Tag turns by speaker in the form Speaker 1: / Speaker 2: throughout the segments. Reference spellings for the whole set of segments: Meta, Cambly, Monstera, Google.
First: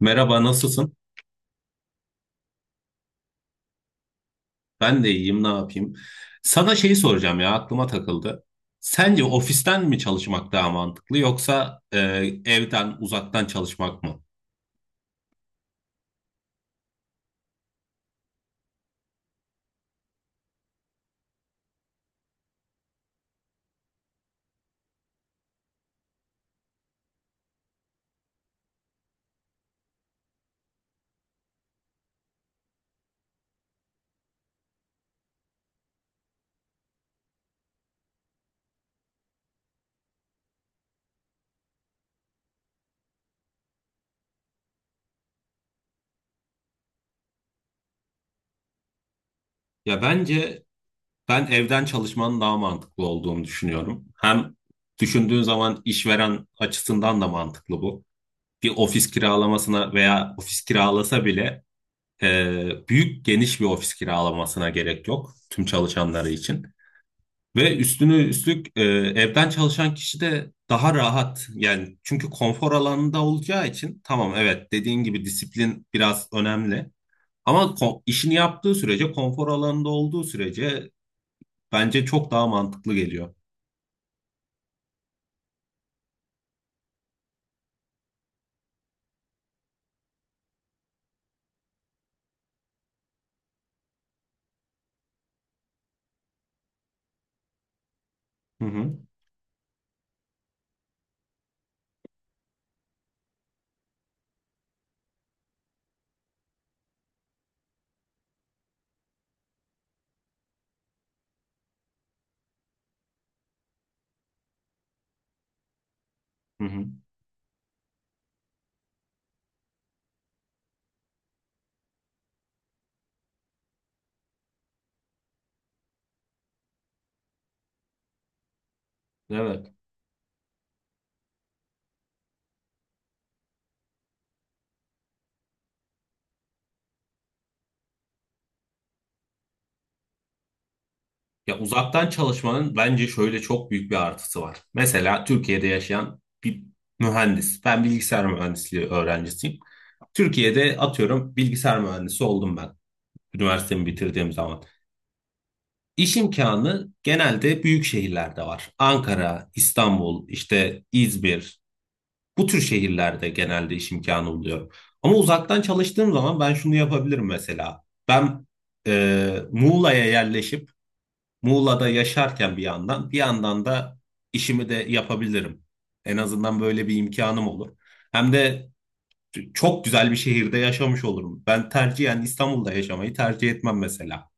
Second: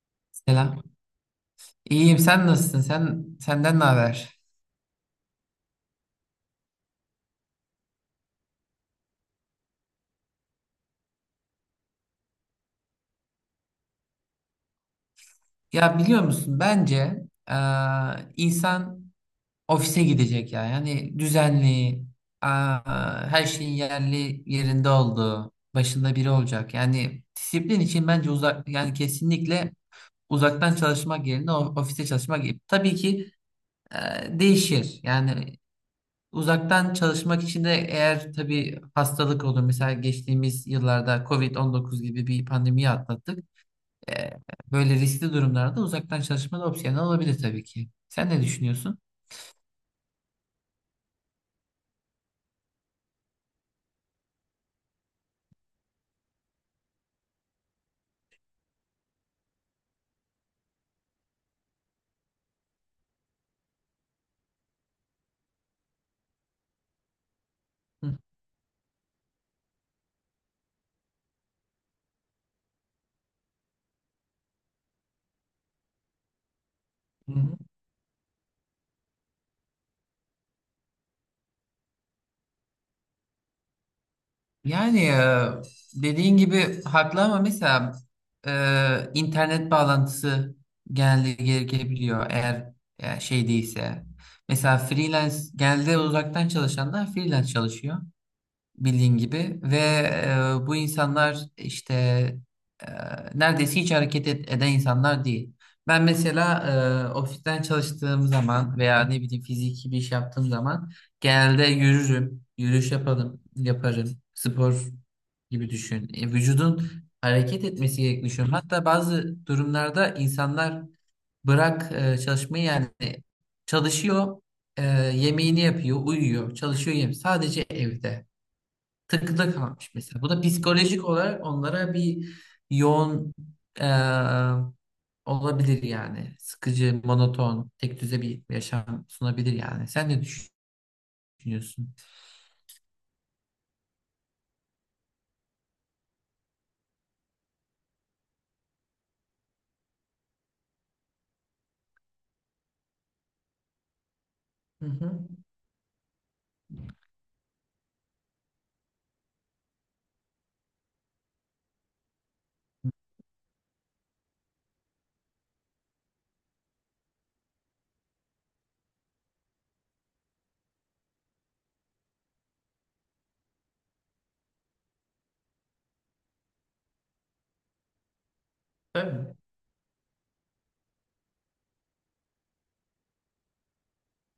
Speaker 1: Merhaba,
Speaker 2: Selam.
Speaker 1: nasılsın?
Speaker 2: İyiyim. Sen nasılsın? Senden ne haber?
Speaker 1: Ben de iyiyim, ne yapayım? Sana şeyi soracağım ya, aklıma takıldı. Sence ofisten mi çalışmak daha mantıklı yoksa evden, uzaktan çalışmak mı?
Speaker 2: Ya biliyor musun? Bence eee, insan ofise gidecek ya. Yani düzenli, her şeyin yerli yerinde olduğu, başında biri olacak. Yani disiplin için bence uzak, yani kesinlikle uzaktan çalışmak yerine ofiste çalışmak gibi. Tabii ki değişir. Yani uzaktan çalışmak için de eğer tabii hastalık olur. Mesela geçtiğimiz yıllarda covid dokuz gibi bir pandemiyi atlattık. E, Böyle riskli durumlarda uzaktan çalışma da opsiyonel olabilir tabii ki. Sen ne düşünüyorsun?
Speaker 1: Ya bence ben evden çalışmanın daha mantıklı olduğunu düşünüyorum. Hem düşündüğün zaman işveren açısından da mantıklı bu. Bir ofis kiralamasına veya ofis kiralasa bile büyük geniş bir ofis kiralamasına gerek yok tüm çalışanları için. Ve üstüne
Speaker 2: Hı
Speaker 1: üstlük evden çalışan kişi de daha rahat yani çünkü konfor alanında olacağı için tamam, evet, dediğin gibi disiplin biraz önemli
Speaker 2: hı.
Speaker 1: ama işini yaptığı sürece konfor alanında olduğu sürece bence çok daha mantıklı geliyor.
Speaker 2: Yani dediğin gibi haklı ama mesela internet bağlantısı genelde gerekebiliyor eğer şey değilse. Mesela freelance genelde uzaktan çalışanlar freelance çalışıyor.
Speaker 1: Hı hı,
Speaker 2: Bildiğin gibi ve bu insanlar işte e, neredeyse hiç eden insanlar değil. Ben mesela ofisten çalıştığım zaman veya ne bileyim fiziki bir iş yaptığım zaman genelde yürürüm, yürüyüş yapalım, yaparım. Spor gibi düşün.
Speaker 1: hı hı.
Speaker 2: Vücudun hareket etmesi gerektiğini düşünüyorum. Hatta bazı durumlarda insanlar bırak çalışmayı yani çalışıyor, e, yemeğini yapıyor, uyuyor, çalışıyor, yemeği. Sadece evde takıda
Speaker 1: Evet.
Speaker 2: kalmış mesela. Bu da psikolojik olarak onlara bir yoğun e, olabilir yani. Sıkıcı, monoton, tek düze bir yaşam sunabilir yani. Sen ne
Speaker 1: Ya
Speaker 2: düşünüyorsun?
Speaker 1: uzaktan çalışmanın bence şöyle çok büyük bir artısı var. Mesela Türkiye'de yaşayan bir mühendis. Ben bilgisayar mühendisliği öğrencisiyim. Türkiye'de atıyorum bilgisayar mühendisi oldum ben üniversitemi bitirdiğim zaman.
Speaker 2: Hı hı,
Speaker 1: İş imkanı genelde büyük şehirlerde var. Ankara, İstanbul, işte İzmir. Bu tür şehirlerde genelde iş imkanı buluyorum. Ama uzaktan çalıştığım zaman ben şunu yapabilirim mesela. Ben Muğla'ya yerleşip Muğla'da yaşarken bir yandan, bir yandan da işimi de yapabilirim. En azından böyle bir imkanım olur. Hem de
Speaker 2: tabii.
Speaker 1: çok güzel bir şehirde yaşamış olurum. Ben tercihen İstanbul'da yaşamayı tercih etmem mesela.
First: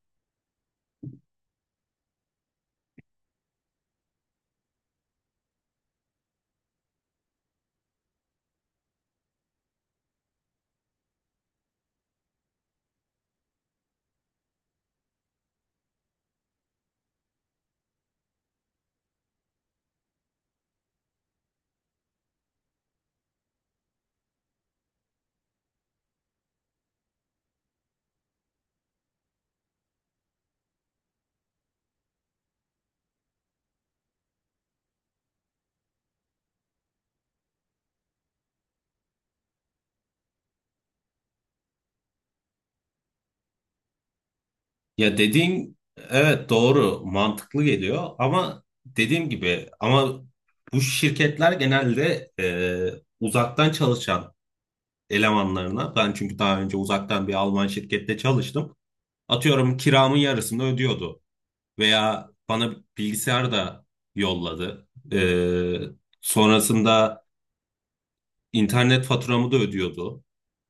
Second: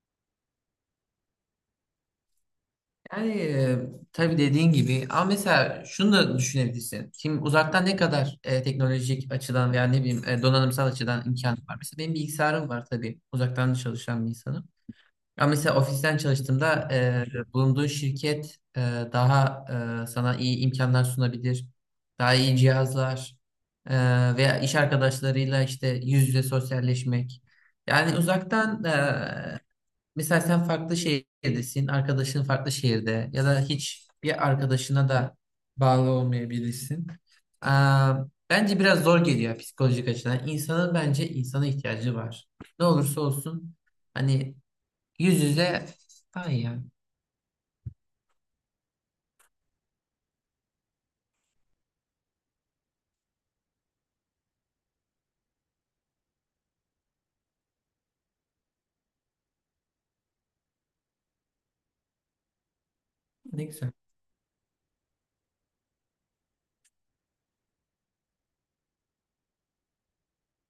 Speaker 2: Yani tabii dediğin gibi ama mesela şunu da düşünebilirsin. Şimdi uzaktan ne kadar teknolojik açıdan veya ne bileyim donanımsal açıdan imkan var. Mesela benim bilgisayarım var tabii. Uzaktan da çalışan bir insanım. Ama mesela ofisten çalıştığımda bulunduğun şirket daha sana iyi imkanlar sunabilir. Daha iyi cihazlar e, veya iş arkadaşlarıyla işte yüz yüze sosyalleşmek. Yani uzaktan mesela sen farklı şehirdesin, arkadaşın farklı şehirde ya da hiç bir arkadaşına da bağlı olmayabilirsin. E, Bence biraz zor geliyor psikolojik açıdan. İnsanın bence insana ihtiyacı var. Ne olursa olsun. Hani
Speaker 1: Ya
Speaker 2: yüz
Speaker 1: dediğin
Speaker 2: yüze.
Speaker 1: evet,
Speaker 2: Ay ya,
Speaker 1: doğru, mantıklı geliyor ama dediğim gibi ama bu şirketler genelde uzaktan çalışan elemanlarına ben çünkü daha önce uzaktan bir Alman şirkette çalıştım. Atıyorum kiramın yarısını ödüyordu veya bana bilgisayar
Speaker 2: ne
Speaker 1: da
Speaker 2: güzel.
Speaker 1: yolladı. E, Sonrasında İnternet faturamı da ödüyordu.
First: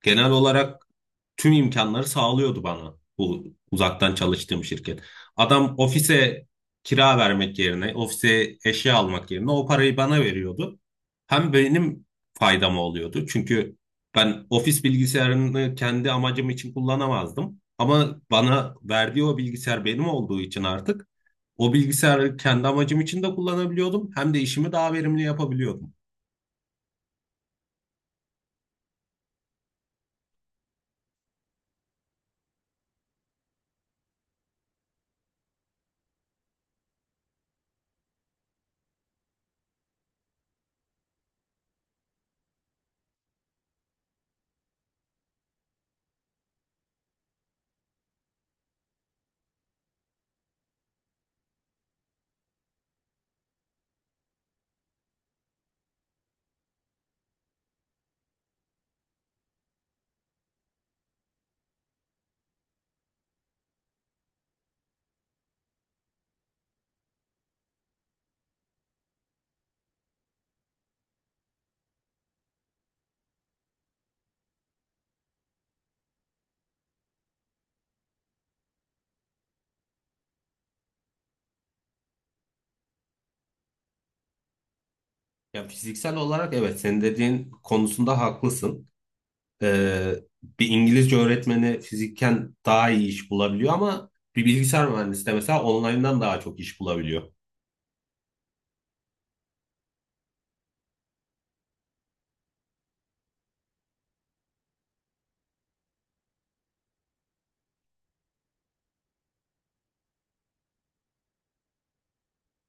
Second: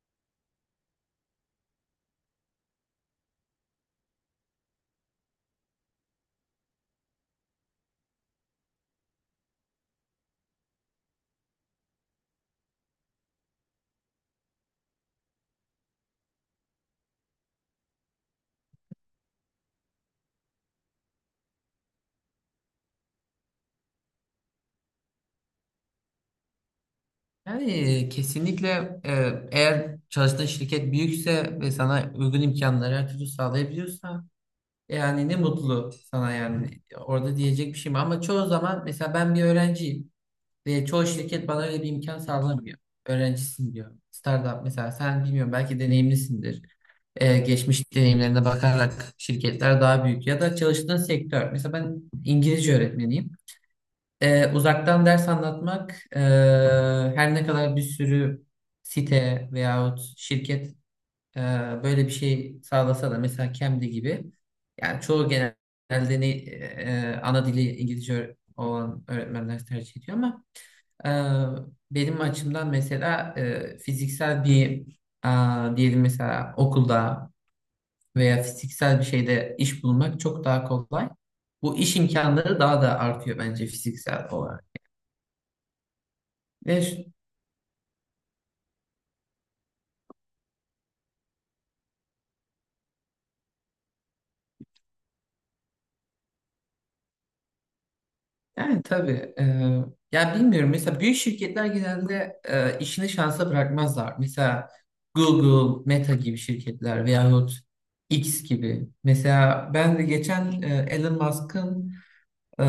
Speaker 1: Genel olarak tüm imkanları sağlıyordu bana bu uzaktan çalıştığım şirket. Adam ofise kira vermek yerine, ofise eşya almak yerine o parayı bana veriyordu. Hem benim faydama oluyordu. Çünkü ben ofis bilgisayarını kendi amacım için kullanamazdım. Ama bana verdiği o bilgisayar benim olduğu için artık o bilgisayarı kendi amacım için de kullanabiliyordum. Hem de işimi daha verimli yapabiliyordum.
Speaker 2: Yani kesinlikle eğer çalıştığın şirket büyükse ve sana uygun imkanları her türlü sağlayabiliyorsa yani ne mutlu sana yani orada diyecek bir şey mi? Ama çoğu zaman mesela ben bir öğrenciyim ve çoğu şirket bana öyle bir imkan sağlamıyor. Öğrencisin diyor. Startup mesela sen bilmiyorum belki deneyimlisindir. Geçmiş deneyimlerine bakarak şirketler daha büyük ya da çalıştığın sektör. Mesela ben İngilizce öğretmeniyim. Uzaktan ders anlatmak e, her ne kadar bir sürü site veyahut şirket e, böyle bir şey sağlasa da mesela Cambly gibi yani çoğu genelde ne, ana dili İngilizce olan öğretmenler tercih ediyor ama e, benim açımdan mesela fiziksel bir diyelim mesela okulda veya fiziksel bir şeyde iş bulmak çok daha kolay. Bu iş imkanları daha da artıyor bence fiziksel
Speaker 1: Ya fiziksel olarak evet, senin
Speaker 2: olarak.
Speaker 1: dediğin konusunda haklısın. Ee, bir İngilizce öğretmeni fiziken daha iyi iş bulabiliyor ama bir bilgisayar mühendisi de mesela online'dan daha çok iş bulabiliyor.
Speaker 2: Yani tabii. Ya bilmiyorum. Mesela büyük şirketler genelde işini şansa bırakmazlar. Mesela Google, Meta gibi şirketler veyahut X gibi. Mesela ben de geçen Elon Musk'ın e,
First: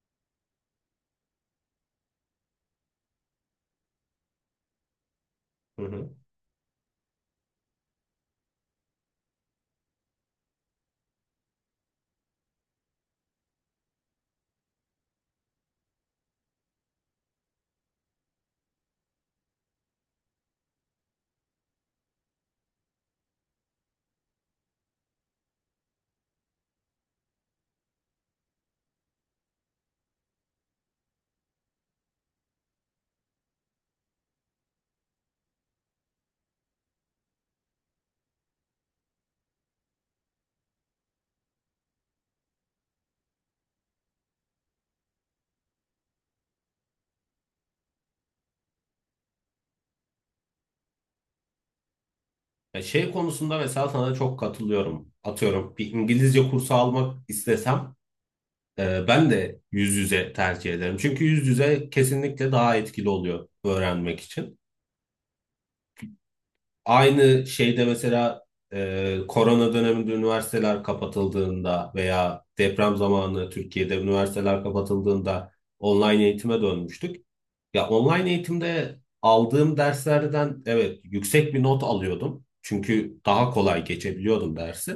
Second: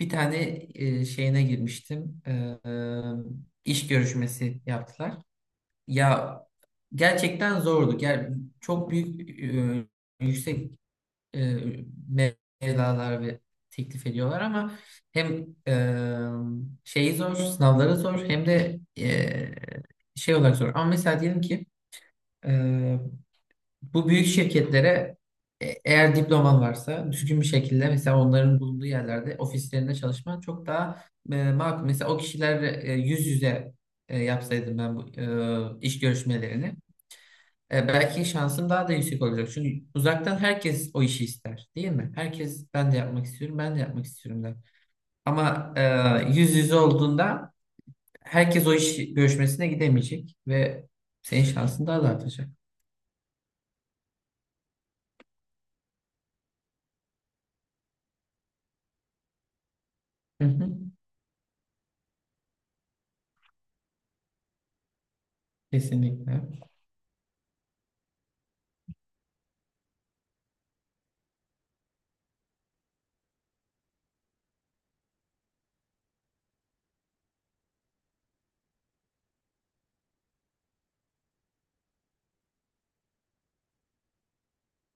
Speaker 2: bir tane şeyine girmiştim. İş görüşmesi yaptılar.
Speaker 1: Hı hı.
Speaker 2: Ya gerçekten zordu. Çok büyük yüksek e, mevlalar ve teklif ediyorlar ama hem şeyi zor, sınavları zor hem de şey olarak zor. Ama mesela diyelim ki e, bu büyük şirketlere eğer diploman varsa düzgün bir şekilde mesela onların bulunduğu yerlerde ofislerinde çalışman çok daha makul. Mesela o kişiler yüz yüze yapsaydım ben bu iş görüşmelerini. Belki şansım daha da yüksek olacak. Çünkü uzaktan herkes o işi ister, değil mi? Herkes ben de yapmak istiyorum, ben de yapmak istiyorum der. Ama yüz yüze olduğunda herkes o iş görüşmesine gidemeyecek ve senin şansın daha da artacak.
Speaker 1: Ya şey konusunda mesela sana çok katılıyorum. Atıyorum bir İngilizce kursu almak istesem ben de yüz yüze
Speaker 2: Hı hı,
Speaker 1: tercih ederim. Çünkü yüz yüze kesinlikle daha etkili oluyor öğrenmek için.
Speaker 2: kesinlikle.
Speaker 1: Aynı şeyde mesela korona döneminde üniversiteler kapatıldığında veya deprem zamanı Türkiye'de üniversiteler kapatıldığında online eğitime dönmüştük. Ya online eğitimde aldığım derslerden evet yüksek bir not alıyordum. Çünkü daha kolay geçebiliyordum dersi.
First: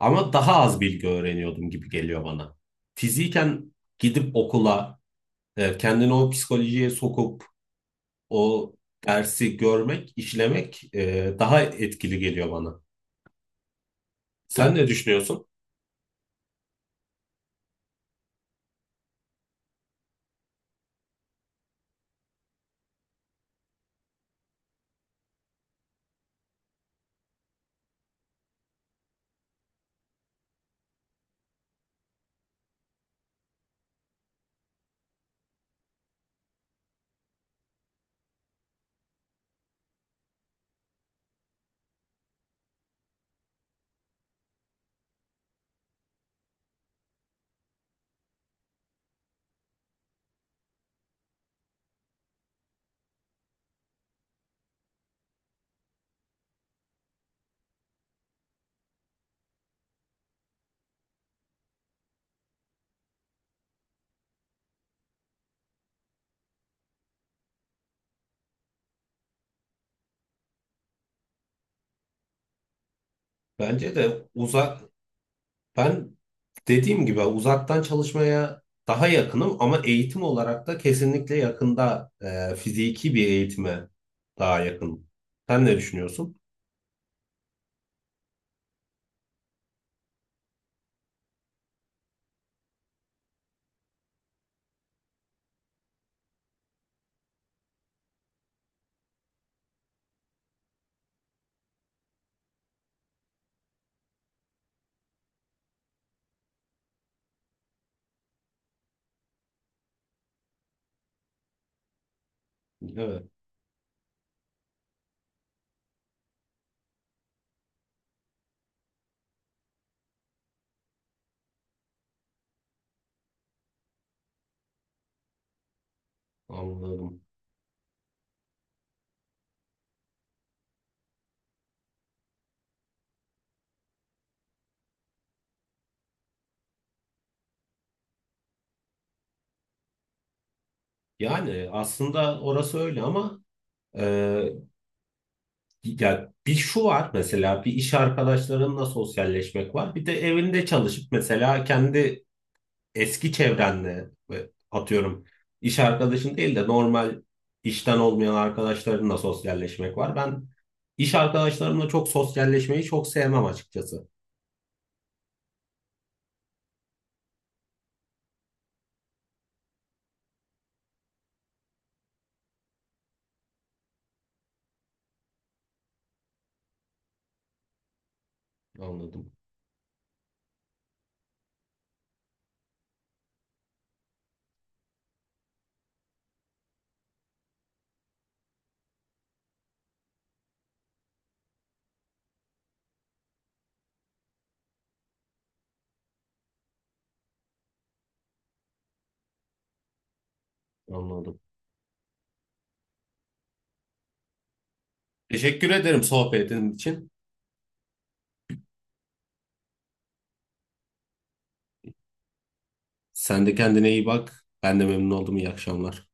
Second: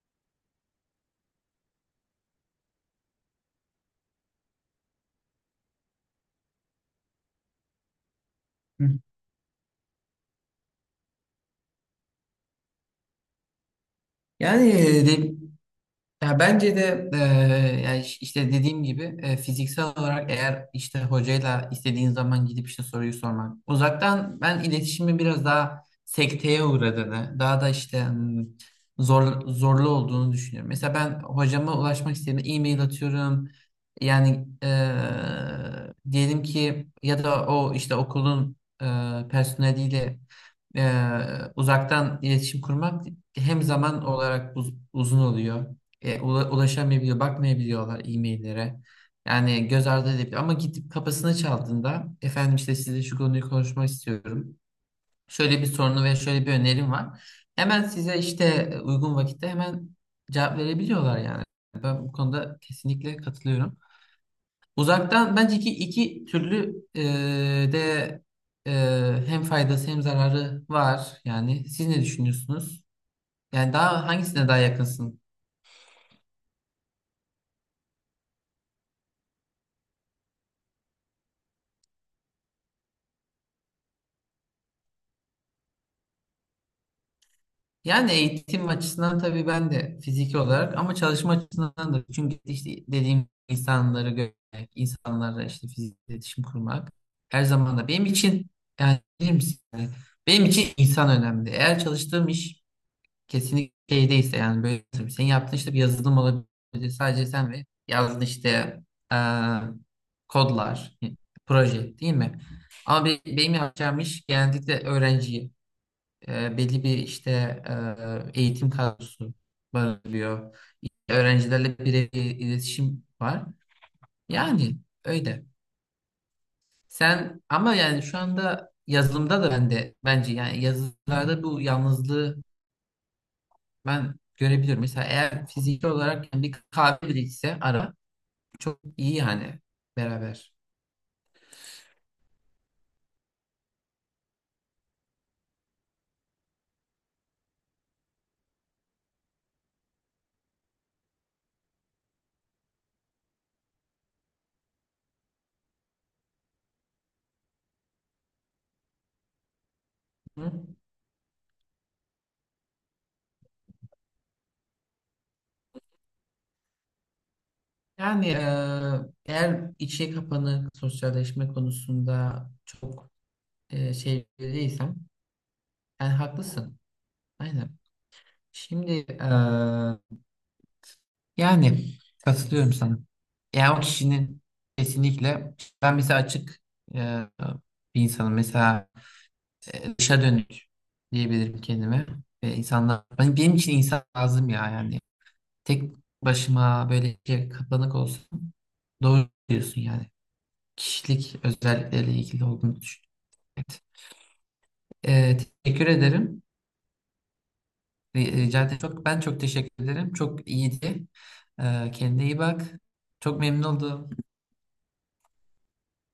Speaker 1: Ama daha az bilgi öğreniyordum gibi geliyor bana. Fiziken gidip okula kendini o psikolojiye sokup o
Speaker 2: Hı.
Speaker 1: dersi görmek, işlemek, daha etkili geliyor bana.
Speaker 2: Yani
Speaker 1: Sen ne düşünüyorsun?
Speaker 2: ya bence de yani işte dediğim gibi fiziksel olarak eğer işte hocayla istediğin zaman gidip işte soruyu sormak. Uzaktan ben iletişimin biraz daha sekteye uğradığını, daha da işte zorlu olduğunu düşünüyorum. Mesela ben hocama ulaşmak istediğimde e-mail atıyorum. Yani diyelim ki ya da o işte okulun personeliyle uzaktan iletişim kurmak hem zaman olarak uzun oluyor ulaşamayabiliyor, bakmayabiliyorlar e-maillere. Yani göz ardı edebiliyor. Ama gidip kapısını çaldığında efendim işte size şu konuyu konuşmak istiyorum. Şöyle bir sorunu ve şöyle bir önerim var. Hemen size işte uygun vakitte hemen cevap verebiliyorlar yani. Ben bu konuda kesinlikle katılıyorum. Uzaktan bence iki türlü de e, hem faydası hem zararı var. Yani siz ne düşünüyorsunuz? Yani
Speaker 1: Bence
Speaker 2: daha
Speaker 1: de
Speaker 2: hangisine daha
Speaker 1: uzak
Speaker 2: yakınsın?
Speaker 1: Ben dediğim gibi uzaktan çalışmaya daha yakınım ama eğitim olarak da kesinlikle yakında fiziki bir eğitime daha yakınım. Sen ne düşünüyorsun?
Speaker 2: Yani eğitim açısından tabii ben de fiziki olarak ama çalışma açısından da çünkü işte dediğim insanları görmek, insanlarla işte fiziksel iletişim kurmak her zaman da benim için yani bilir misin? Yani benim için insan önemli. Eğer çalıştığım iş kesinlikle şeydeyse yani böyle tabii senin yaptığın işte bir yazılım olabilir. Sadece sen ve yazdığın işte eee, kodlar, proje değil mi? Ama
Speaker 1: Evet,
Speaker 2: benim yapacağım iş genellikle öğrenciye belli bir işte eğitim kadrosu barındırıyor. Öğrencilerle birebir iletişim var. Yani öyle.
Speaker 1: anladım.
Speaker 2: Sen ama yani şu anda yazılımda da ben de bence yani yazılımlarda bu yalnızlığı ben görebiliyorum. Mesela eğer fiziki olarak yani bir kahve bile içse ara çok iyi yani beraber.
Speaker 1: Yani aslında orası öyle ama e, ya bir şu var mesela bir, iş arkadaşlarınla sosyalleşmek var. Bir de evinde çalışıp mesela kendi eski çevrenle ve atıyorum iş arkadaşın değil de normal işten olmayan arkadaşlarınla sosyalleşmek var. Ben
Speaker 2: Hı?
Speaker 1: iş arkadaşlarımla çok sosyalleşmeyi çok sevmem açıkçası.
Speaker 2: Yani eğer içe kapanık sosyalleşme konusunda çok şey değilsem yani haklısın. Aynen. Şimdi
Speaker 1: Anladım,
Speaker 2: eee, yani katılıyorum sana. Yani o kişinin kesinlikle ben mesela açık eee, bir insanım. Mesela dışa dönük diyebilirim kendime. Ve insanlar hani benim için insan lazım ya yani. Tek başıma böyle şey kapanık olsun. Doğru diyorsun yani. Kişilik
Speaker 1: anladım.
Speaker 2: özellikleriyle ilgili olduğunu düşünüyorum. Evet. Eee,
Speaker 1: Teşekkür
Speaker 2: Teşekkür
Speaker 1: ederim
Speaker 2: ederim.
Speaker 1: sohbetin için.
Speaker 2: Rica ederim. Ben çok teşekkür ederim. Çok iyiydi. Kendine iyi bak. Çok
Speaker 1: Sen de
Speaker 2: memnun
Speaker 1: kendine iyi
Speaker 2: oldum.
Speaker 1: bak. Ben de memnun oldum. İyi akşamlar.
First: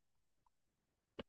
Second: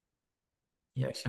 Speaker 2: İyi akşamlar.